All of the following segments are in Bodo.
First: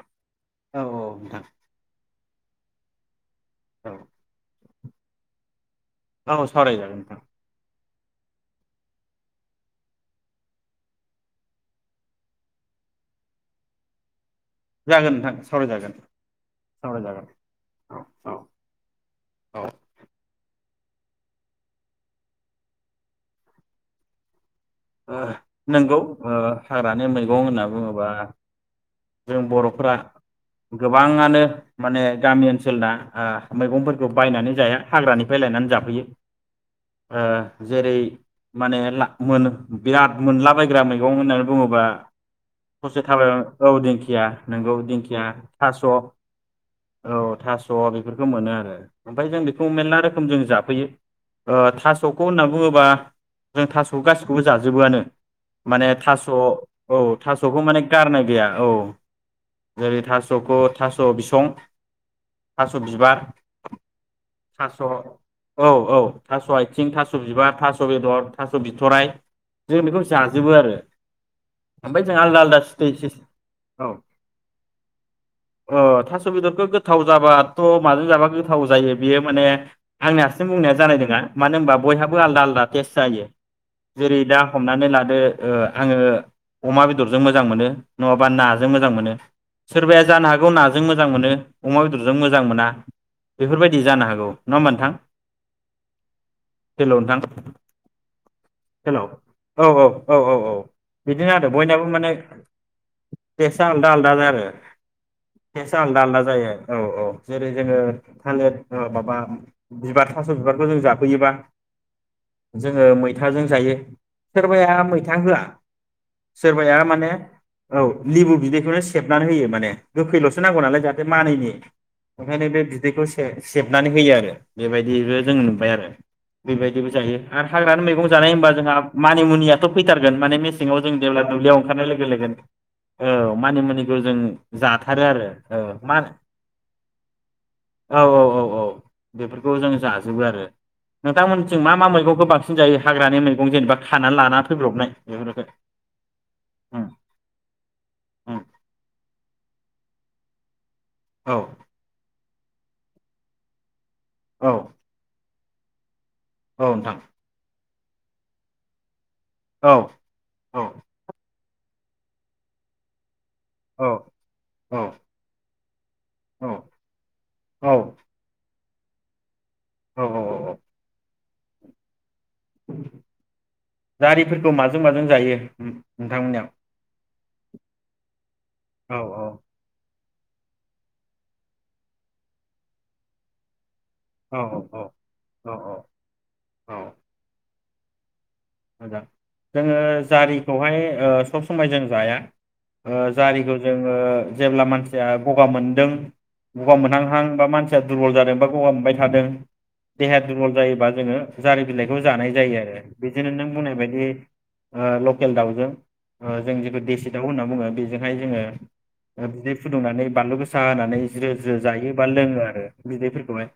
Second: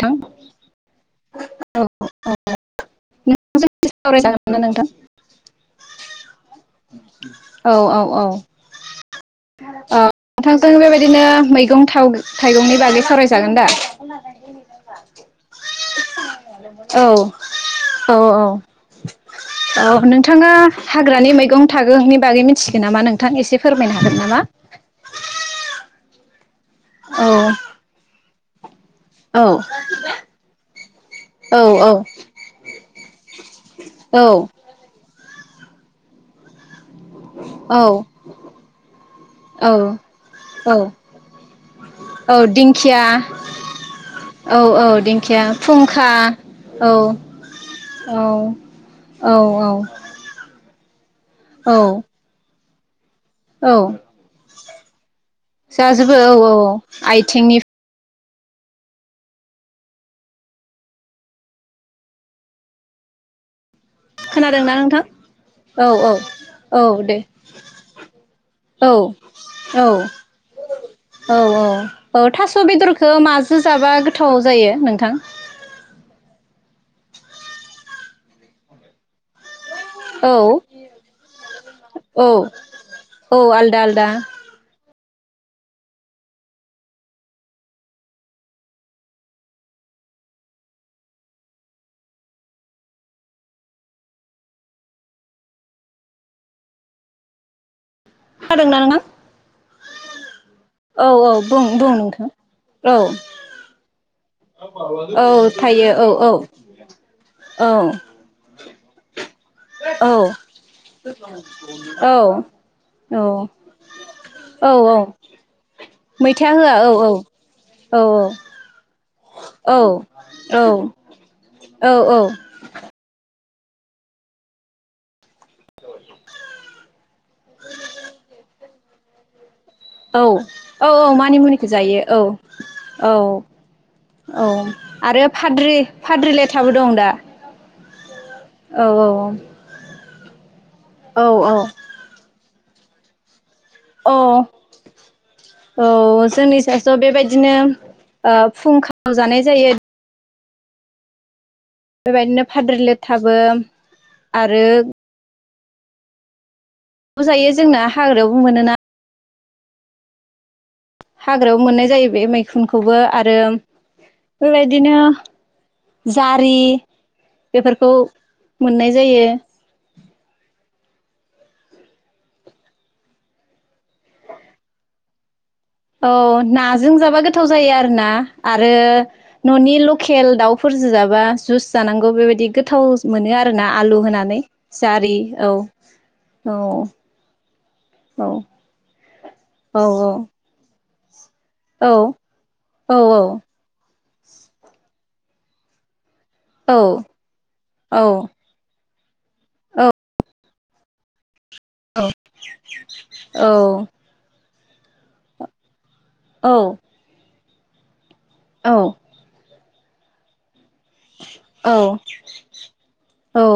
नोंथां औ औ नोंथां। [unintelligible] [unintelligible] [unintelligible] सावरायजागोन ना नोंथां? सावराय जागोन नोंथां। औ औ औ। ओ नोंथांजों बेबायदिनो मैगं थाइगंनि बागै सावरायजागोन दा? जागोन नोंथां सावरायजागोन, औ सावरायजागोन औ औ औ। हाग्रानि मैगं थाइगंनि बागै मिथिगोन नामा नोंथां एसे फोरमायनो हागोन नामा? ओ नोंगौ ओ। हाग्रानि औ मैगं होनना बुङोबा। जों औ बर'फोरा गोबाङानो औ माने गामि ओनसोलना ओ मैगंफोरखौ औ बायनानै जाया हाग्रानि। फाय लायनानै जाफैयो। ओ औ जेरै माने मोन बिराद औ औ मोनलाबायग्रा मैगं होननानै बुङोबा औ ससे दिंखिया थाबाय औ दिंखिया औ नोंगौ औ दिंखिया थास' औ फुंखा औ थास' औ बेफोरखौ मोनो आरो ओमफ्राय औ जों बेखौ मेरला रोखोम जों जा फैयो। ओ औ थास'खौ होनना बुङोबा। जों औ थास' गासिखौबो जाजोबोआनो माने जाजोबो थास' औ औ औ आथिंनि थास'खौ माने गारनाय। गैया औ जेरै थास'खौ थास' बिसं थास' बिबार। खोनादोंना थास' नोंथां औ औ थास' औ आथिं थास' दे बिबार थास' बेदर थास' औ बिथ'राय औ जों बेखौ जाजोबो आरो औ औ ओमफ्राय जों औ आलदा थास' आलदा बेदरखौ सिट माजो औ जाबा गोथाव जायो नोंथां औ थास' बेदरखौ गोथाव जाबाथ' माजों जाबा गोथाव जायो बेयो माने आंनि औ हारसिं बुंनाया जानाय नङा मानो होनबा बयहाबो औ आलदा आलदा टेस्ट जायो औ आलदा आलदा जेरै दा हमनानै लादो ओ ओ आङो अमा बेदरजों मोजां मोनो। नङाबा नाजों मोजां मोनो सोरबाया जानो हागौ नाजों मोजां मोनो अमा बेदरजों मोजां मोना बेफोर बायदि जानो हागौ नङा होमबा नोंथां हेल' नोंथां? हेल' नोंथां हेल' औ औ औ औ औ औ बिदिनो औ आरो बुं बयनाबो बुं माने नोंथां औ टेस्टसा [inaudible] आलदा जा औ टेस्टसा थायो आलदा औ आलदा जायो औ औ जेरै औ जोङो थालोर ओ माबा बिबार थास' बिबारखौ जों जाफैयोबा औ जोङो मैथाजों जायो। औ सोरबाया औ मैथा होआ मैथा होआ सोरबाया औ माने औ लेबु बिदैखौनो सेबनानै होयो माने गोखैल'सो औ औ नांगौ नालाय जाहाथे मानैैनि औ ओंखायनो बे बिदैखौ से सेबनानै होयो आरो। बेबायदिबो जों नुबाय आरो बेबायदिबो जायो आरो हाग्रानि मैगं जानाय होनबा जोंहा मानिमुनिया थ' फैथारगोन औ माने मेसेङाव औ जेब्ला दुब्लियाव मानिमुनिखौ ओंखारनाय जायो लोगो लोगोनो औ औ मानिमुनिखौ जों औ जाथारो आरो औ फाद्रि मा फाद्रिलेथाबो दं दा। औ औ औ औ बेफोरखौ जों जा जोबो आरो नोंथांमोनजों औ मा मा मैगं बां सिन जायो हाग्रानि मै गं जेनेबा औ खानानै लाना फैब्रबनाय बेफोरखौ उम बिदिनो ओ उम फुंखा जानाय जायो। औ। बेबायदिनो फाद्रि लेथाबो औ आरो औ नोंथां नजायो जोंना हाग्रायावबो मोनोना औ औ। हाग्रायावबो मोननाय जायो बे मैखुनखौबो आ आरो औ औ बेबायदिनो औ जारि औ बेफोरखौ मोननाय जायो। औ औ औ औ। जारिफोरखौ माजों माजों जायो? औ नोंथांमोननियाव नाजों जाबा गोथाव जायो आरोना आरो औ न'नि लक केल दाउफोरजो जाबा जुइस जानांगौ बेबायदि गोथाव मोनो आरोना। आलु औ होनानै औ जारि औ औ। औ मोजां जोङो औ जारिखौहाय ओ सब समाय जों औ जाया औ ओ जारिखौ जोङो जेब्ला मानसि या गगा मोनदों औ गगा मोनहांहां बा मानसिया औ दुरबल जादों बा गगा मोनबाय थादों देहाया दुरबल जायोबा जोङो जारि बिलाइखौ जानाय जायो आरो बे औ औ नों बुंनाय बायदि ओ लकेल दाउजों जों औ जेखौ देसि दाउ होनां बुङो बेजों [unintelligible] फुदुंनानै बानलु गो गोसा होनानै ज्रो ज्रो जायो औ बा लोङो आरो बिदैफोरखौहाय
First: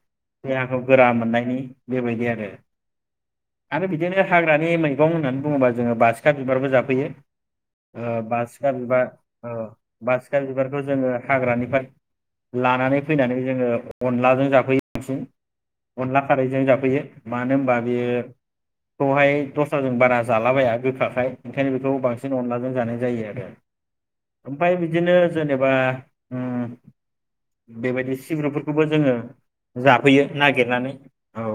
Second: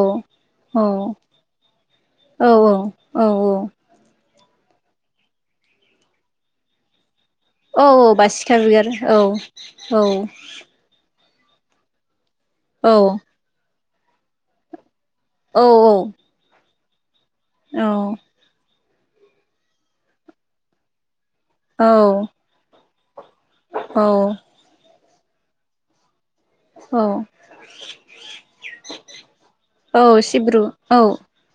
देहाखौ गोरा मोननायनि बेबायदि औ आरो औ आरो बिदिनो हाग्रानि मैगं होननानै बुङोबा जोङो बासिखा बिबारबो जाफैयो। औ औ बासिखा बिबार औ औ। बासिखा बिबारखौ जोङो हाग्रानिफ्राय औ लानानै फैनानै जोङो अनलाजों जाफैयो। बांसिन औ अनला खारैजों जाब फैयो मानो होनबा बेयो खौहाय दस्राजों बारा जालाबाया गोखाखाय ओंखायनो बेखौ बांसिन अनलाजों जानाय जायो आरो औ ओमफ्राय बिदिनो जेनेबा ओ औ औ बेबायदि सिब्रुफोरखौबो जोङो औ जाफैयो सिब्रु नागिरनानै औ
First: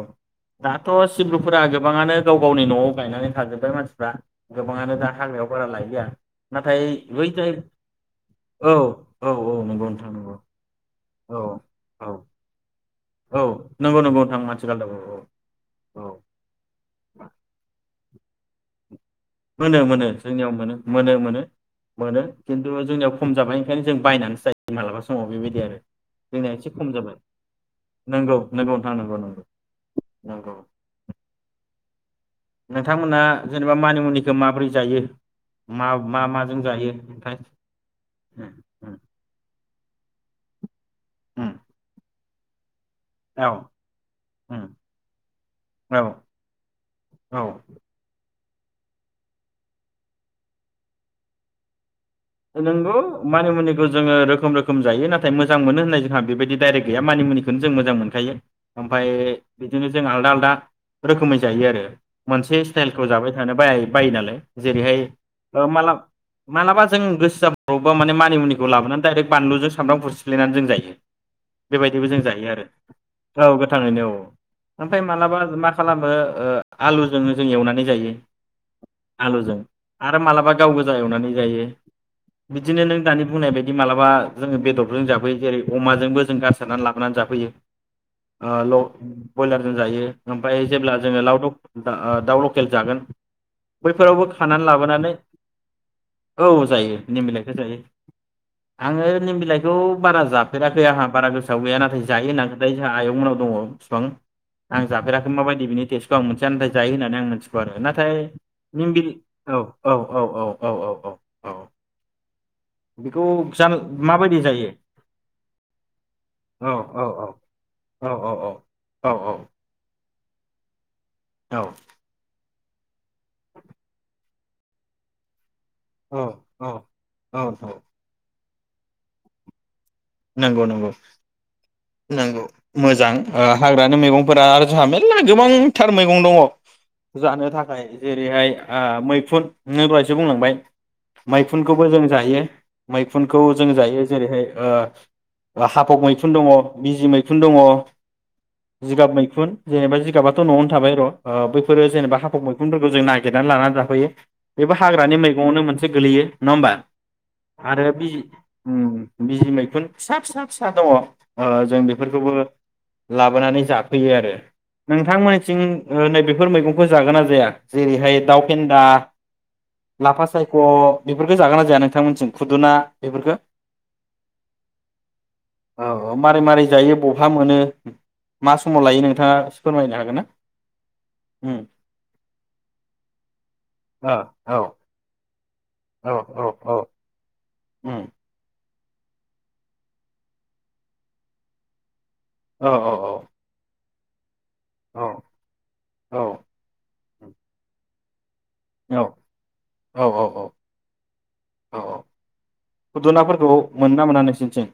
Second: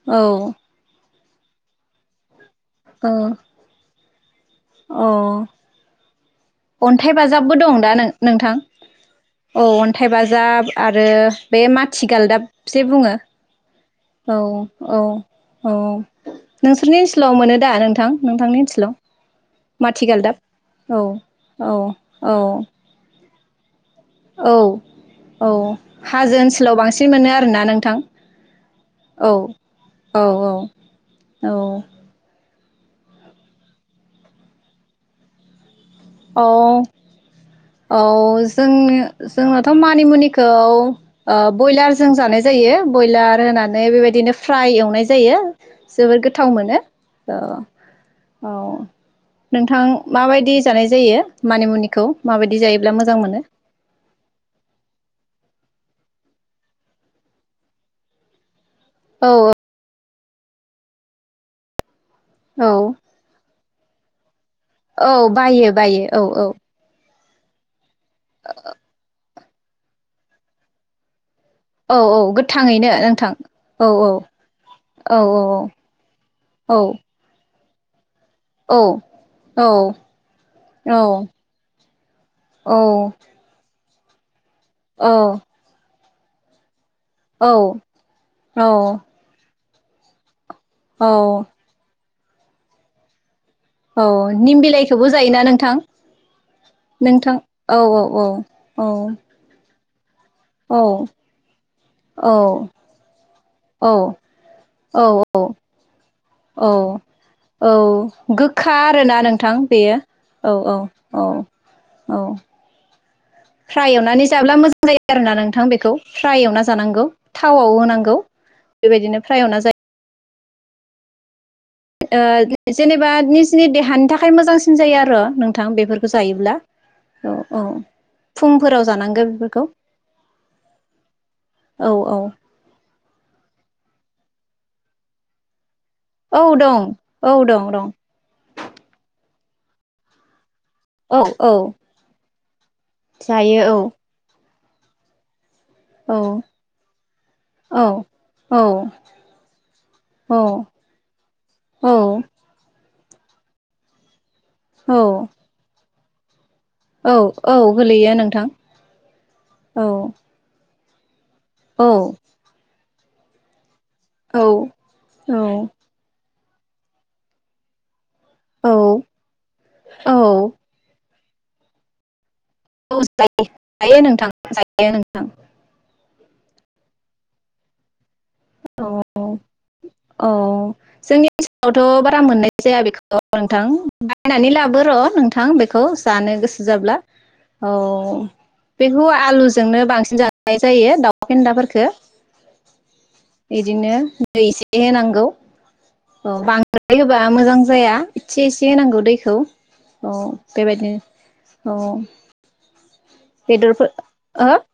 दाथ' सिब्रुफोरा गोबाङानो गाव गावनि न'आव औ गायनानै थाजोब्बाय मानसिफ्रा गोबाङानो दा औ हाग्रायाव बारा लायलिया नाथाय अन्थाइ बै जाय बाजाबबो दं दा नों नोंथां औ औ नंगौ अन्थाइ नोंथां नंगौ बाजाब आरो औ बे औ माथि गालदाब जे बुङो औ नंगौ नंगौ औ नोंथां माथिगालदाब औ औ नोंसो नोंसिनि ओनसोलाव मोनो दा नोंथां? नोंथांनि ओनसोलाव मोनो मोनो माथिगालदाब जोंनियाव मोनो औ मोनो मोनो। औ मोनो औ खिनथु जोंनियाव खम जाबाय। ओंखायनो जों बायनानैसो औ जायो मालाबा समाव औ बेबायदि आरो हाजो जोंनिया एसे ओनसोलाव खम बांसिन जाबाय मोनो आरोना नोंथां नंगौ नंगौ नोंथां नंगौ औ नंगौ औ नंगौ। औ नोंथांमोना जेनेबा मानिमुनिखौ माबोरै जायो? मा मा औ माजों जायो ओमफ्राय औ उम उम जोंनो जोङो थ' मानिमुनिखौ ओ उम बयलार जों जानाय जायो। बयलार औ होनानै बेबायदिनो फ्राय उम एवनाय जायो औ जोबोर गोथाव मोनो औ अ। औ नोंथां माबायदि जानाय जायो मानिमुनिखौ? माबायदि जायोब्ला नोंगौ मोजां मोनो? मानि मुनिखौ जोङो रोखोम रोखोम जायो नाथाय मोजां मोनो होन नाय जोंहा बेबायदि डाइरेक्ट गैया मानि मुनिखौनो जों मोजां मोनखायो। ओमफाय औ औ बिदिनो जों आलदा आल ना रोखोमै जायो आरो। मोनसे औ स्टाइलखौ जाबाय थानो बायो। बायो नालाय जेरैहाय औ बायो बायो औ औ ओं गोसो [unintelligible] माने मानिमुनिखौ लाबोना दाइरेक बानलुजों सामब्राम गुफुर सिफ्लेना जों जायो। औ बेबायदिबो जों औ जायो आरो गोथाङैनो नोंथां औ गोथाङैनो औ ओमफ्राय औ मालाबा मा खालामो ओ औ आलुजोंबो जों एवनानै जायो। औ आलुजों औ आरो मालाबा गाव गोजा एवनानै जायो। बिदिनो नों औ दानि बुंनाय बाय दि मालाबा जोङो बेदरजों जाफैयो जेरै अमाजोंबो [unintelligible] औ [unintelligible] ओ ल-बयलार जों जायो। ओमफ्राय जेब्ला औ जोङो [unintelligible] ओ दाउ लकेल जागोन। औ बैफोरावबो निम खानानै बिलाइखौबो लाबोनानै जायोना नोंथां? औ जायो निम नोंथां बिलाइखौ औ औ औ औ। खौ बारा औ जाफेराखै आंहा बारा गोसोआव गैया नाथाय जायो औ होननानै खोथायो जोंहा आयं मोननाव दङ बिफां आं औ जाफेराखै माबायदि बिनि टेस्टखौ आं मिथिया नाथाय जायो औ होननानै आं मिथिगौ औ आरो नाथाय गोखा निम बिल आरोना नोंथां औ औ बेयो औ औ औ औ औ। औ बेखौ जान फ्राय एवनानै माबायदि जाब्ला मोजां जायो आरो ना नोंथां बेखौ फ्राय एवना औ औ जानांगौ थावआव औ होनांगौ बेबायदिनो फ्राय एवना जायो। ओ जेनेबा निजिनि देहानि थाखाय मोजांसिन जायो आरो नों नोंथां बेफोरखौ औ जायोब्ला औ औ। फुंफोराव जानांगौ बेफोरखौ। नोंगौ नोंगौ औ औ नोंगौ मोजां। ओ हाग्रानि मैगंफोरा आरो जोंहा मेरला गोबां थार मैगं दङ औ दं औ जानो दं थाखाय दं जेरैहाय ओ मैखुन [unintelligible] बुंलांबाय। औ औ मैखुनखौबो जों जायो मैखुनखौ जों जायो जेरैहाय ओ राफाक औ मैखुन दङ बिजि मैखुन दङ औ जिगाब मैखुन जेनेबा जिगाबाथ' न'आवनो थाबाय र' ओ बैफोरो जेनेबा औ हाफक मैखुनफोर खौ जों नागिरनानै लानानै जाफैयो। बेबो हाग्रानि औ मैगङावनो मोनसे गोेलैयो नङा होमबा औ औ आरो बि गोलैयो नोंथां उम बिजि मैखुन औ फिसा फिसा दङ। ओ जों औ बेफोरखौबो लाबोनानै जा फैयो आरो औ ओ औ नोंथांमोननिथिं नैबे बेफोर मैगंखौ जागोन ना जाया जेरैहाय दाउ फेन्दा औ लाफा सायख' बेफोरखौ जागोना जाया नोंथांमोननिथिं? औ जायो जायो नोंथां जायो जायो नोंथां औ मारै मारै जायो बहा मोनो मा समाव लायो औ नोंथाङा एसे फोरमायनो हागोन ना औ जोंनि उम ओनसोलावथ' बारा मोननाय जाया बेखौ नोंथां ओ बायनानै औ लाबो र' नोंथां बे खौ औ जानो औ गोसो औ जाब्ला औ उम बेखौ आलुजोंनो बांसिन जानाय जायो दाउफेन्दाफोरखौ औ औ बिदिनो दैै एसे ए औ होनांगौ औ बांद्राय होबा मोजां जाया एसे एसे होनांगौ दैखौ औ बेबायदिनो औ खुदुनाफोरखौ बेदरफोर मोनो ना मोना हो नोंसोरनिथिं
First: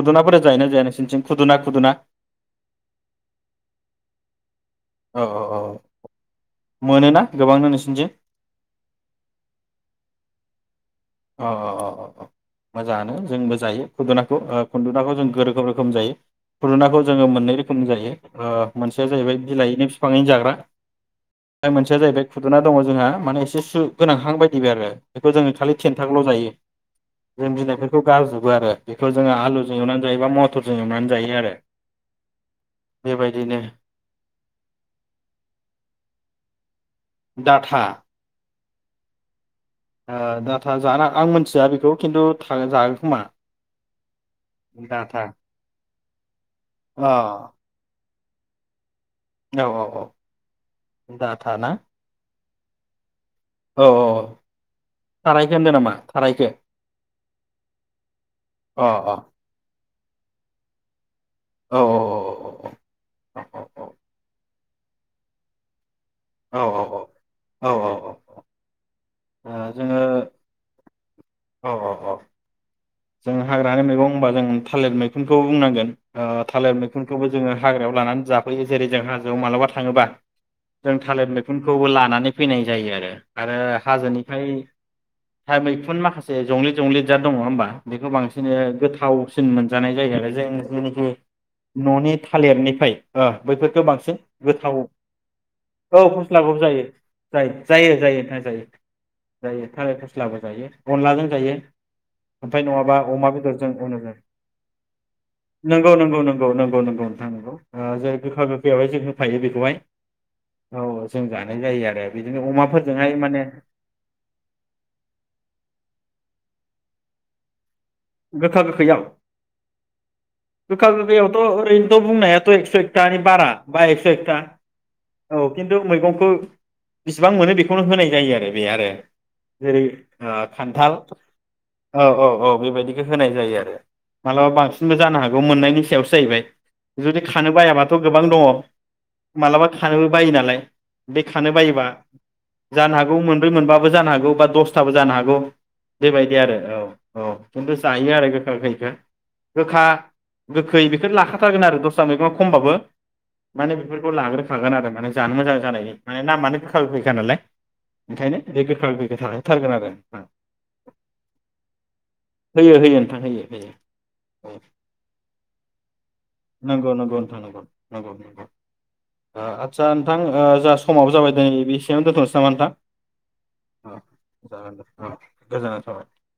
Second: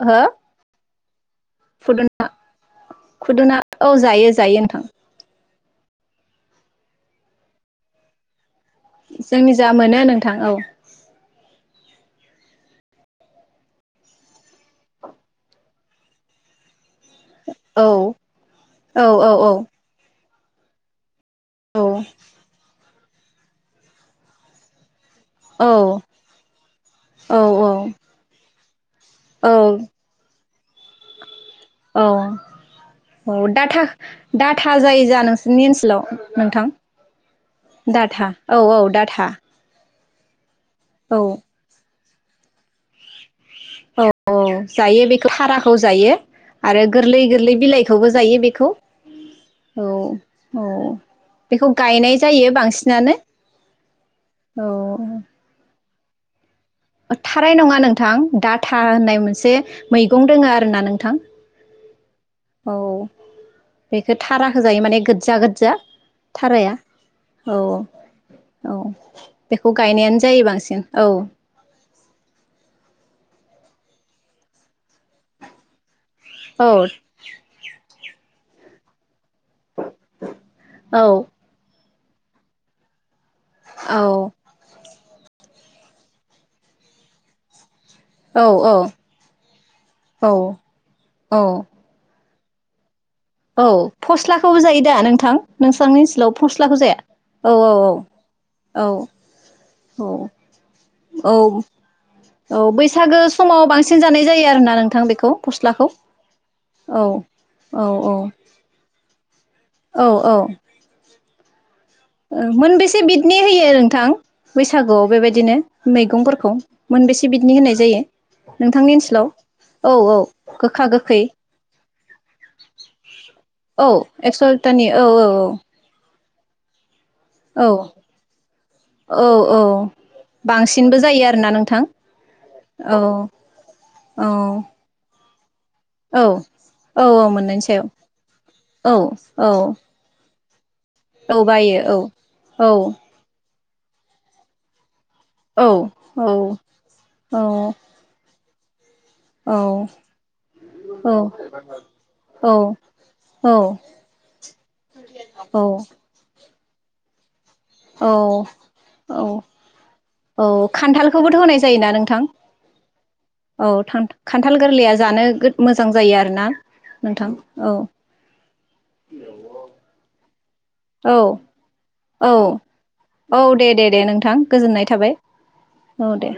खुदुनाफोर जायोना जा या नोंसिनिथिं खुदुना खुदुना औ जायो जायो नोंथां औ औ औ मोनोना गोबांनो नोंसिनिथिं जोंनि जा मोनो नोंथां औ अ अ अ अ मोजाङानो जोंबो जायो खुदुनाखौ खुन्दुनाखौ जों रोखोम रोखोम जायो खुन्दुनाखौ जोङो मोननै रोखोमनि औ जायो ओ औ मोनसेया औ जाहैबाय औ बिलाइैनो बिफाङैनो जाग्रा ओमफ्राय औ मोनसेया जाहैबाय खुदुना दङ जोंहा माने एसे सु गोनांहां बायदि आरो बेखौ जोङो औ खालि खेन्थांल' जायो जों बिलाइफोरखौ गारजोबो आरो बेखौ जोङो औ आलुजों एवनानै जायो बा मथरजों एवनानै जायो आरो औ औ बेबायदिनो डा डाटा जायो जा नोंसोरनि ओनसोलाव नोंथां दाथा डाटा औ औ दाथा आ दा था जानो आं मिथिया बेखौ खिन्थु थ जागोन खोमा औ औ जायो डाटा बेखौ थाराखौ जायो आरो अ गोरलै औ गोरलै बिलाइखौबो जायो बेखौ औ औ डाटा ना बेखौ गायनाय जायो बांसिन बिसिनानो औ औ औ थारायखौ होन्दो नामा? थारायखो थाराय नङा नोंथां दाथा अ होननाय मोनसे मैगं दोङो आरो ना नोंथां। औ औ औ बेखौ थाराखौ जायो माने गोदजा गोदजा औ थाराया औ औ औ बेखौ जोङो गायनायानो जायो बांसिन। औ औ औ औ जों हाग्रानि मैगं होनबा जों थालिर मैगंखौ बुंनांगोन। औ थालिर मैखुनखौबो जोङो हाग्रायाव लानानै जाफैयो जेरै जोंहा मालाबा थाङोबा जों औ थालिरर मैखुनखौबो लानानै फैनाय जायो आरो आरो औ हाजोनिफ्राय दा मैखुन माखासे जंलि जंलि जा दङ होनोबा बेखौ बांसिन गोथावसिन मोनजानाय जायग औ आरो जों जेनोखि औ न'नि थालिरनिफ्राय ओ औ बैफोरफोरखौ बांसिन फस्लाखौबो गोथाव जायो दा नोंथां नोंसांनि औ ओनसोलाव फस्लाबो फस्लाखौ जायो जाया औ जायो जायो औ जायो नोंथां जायो जायो थालिर औ फस्लाबो जायो। अनलाजों औ औ जायो। ओमफाय औ नङाबा बैसागो अमा समाव बेदरजों अनु बांसिन जों जानाय जायो आरोना नोंथां बेखौ फस्लाखौ नंगौ नंगौ नंगौ नंगौ औ नंगौ नोंथां नंगौ औ जा गोखा गोखैयावहाय जों होफायो। बेखौहाय औ जों जा नाय आरो बिदिनो ओ मोनबेसे अमाफोरजोंहाय बिदनि माने होयो नोंथां बैसागुआव बेबायदिनो मैगंफोरखौ मोनबेसे बिदनि होनाय जायो गोखा नोंथांनि गोखैयाव ओनसोलाव औ औ गोखा गोखै गोखैयावथ' ओरैनोथ' बुंनायाथ' एकस' एकथानि बारा बा एकस' एकथा औ खिन्थु मैगंखौ [unintelligible] बिसिबां मोनो बेखौनो औ होनाय जायो आरो। बे आरो औ औ जेरै ओ खान्थाल बांसिनबो जायो आरोना नोंथां औ औ औ बेबायदि गो होनाय जायो आरो औ मालाबा बांसिनबो जानो हाग गौ मोननाय नि सायावसो औ जाहैबाय औ जुदि औ खानो मोननायनि सायाव बायाबाथ' गोबां दङ। औ औ मालाबा खानोबो बायो नालाय। बे औ खानो बायो बायोबा औ जानो औ हागौ मोन बै मोनबाबो जानो हागौ बा दसथाबो जानो हाग गौ औ बेबायदि आरो औ औ खिनथु जायो आरो गोख खा गैखा गोखा गोखै बेफोर लाखाथारगोन आरो दस्रा मैगं औ खमबाबो माने औ बेफोरखौ लाग्रोखागोन आरो माने जानो मोजां जानायनि माने नामानो गोख खा गोखैखा नालाय। औ ओंखायनो बे गोखा गोखैखौ औ थाखाथारगोन आरो औ खान्थालखौबोथ' होनाय जायोना नोंथां? होयो होयो नोंथां होयो औ होयो खान्थाल होयो गोरलैया जानो मोजां जायो आरोना नंगौ नंगौ नोंथां नोंथा नंगौ औ नंगौ नंगौ आदसा नोंथां ओ ज जा समावाबो औ जाबाय दियो बेसेयावनो दोन्थ'नोसै नामा औ औ दे दे दे नोंथां गोजोननाय थाबाय नोंथां? औ दे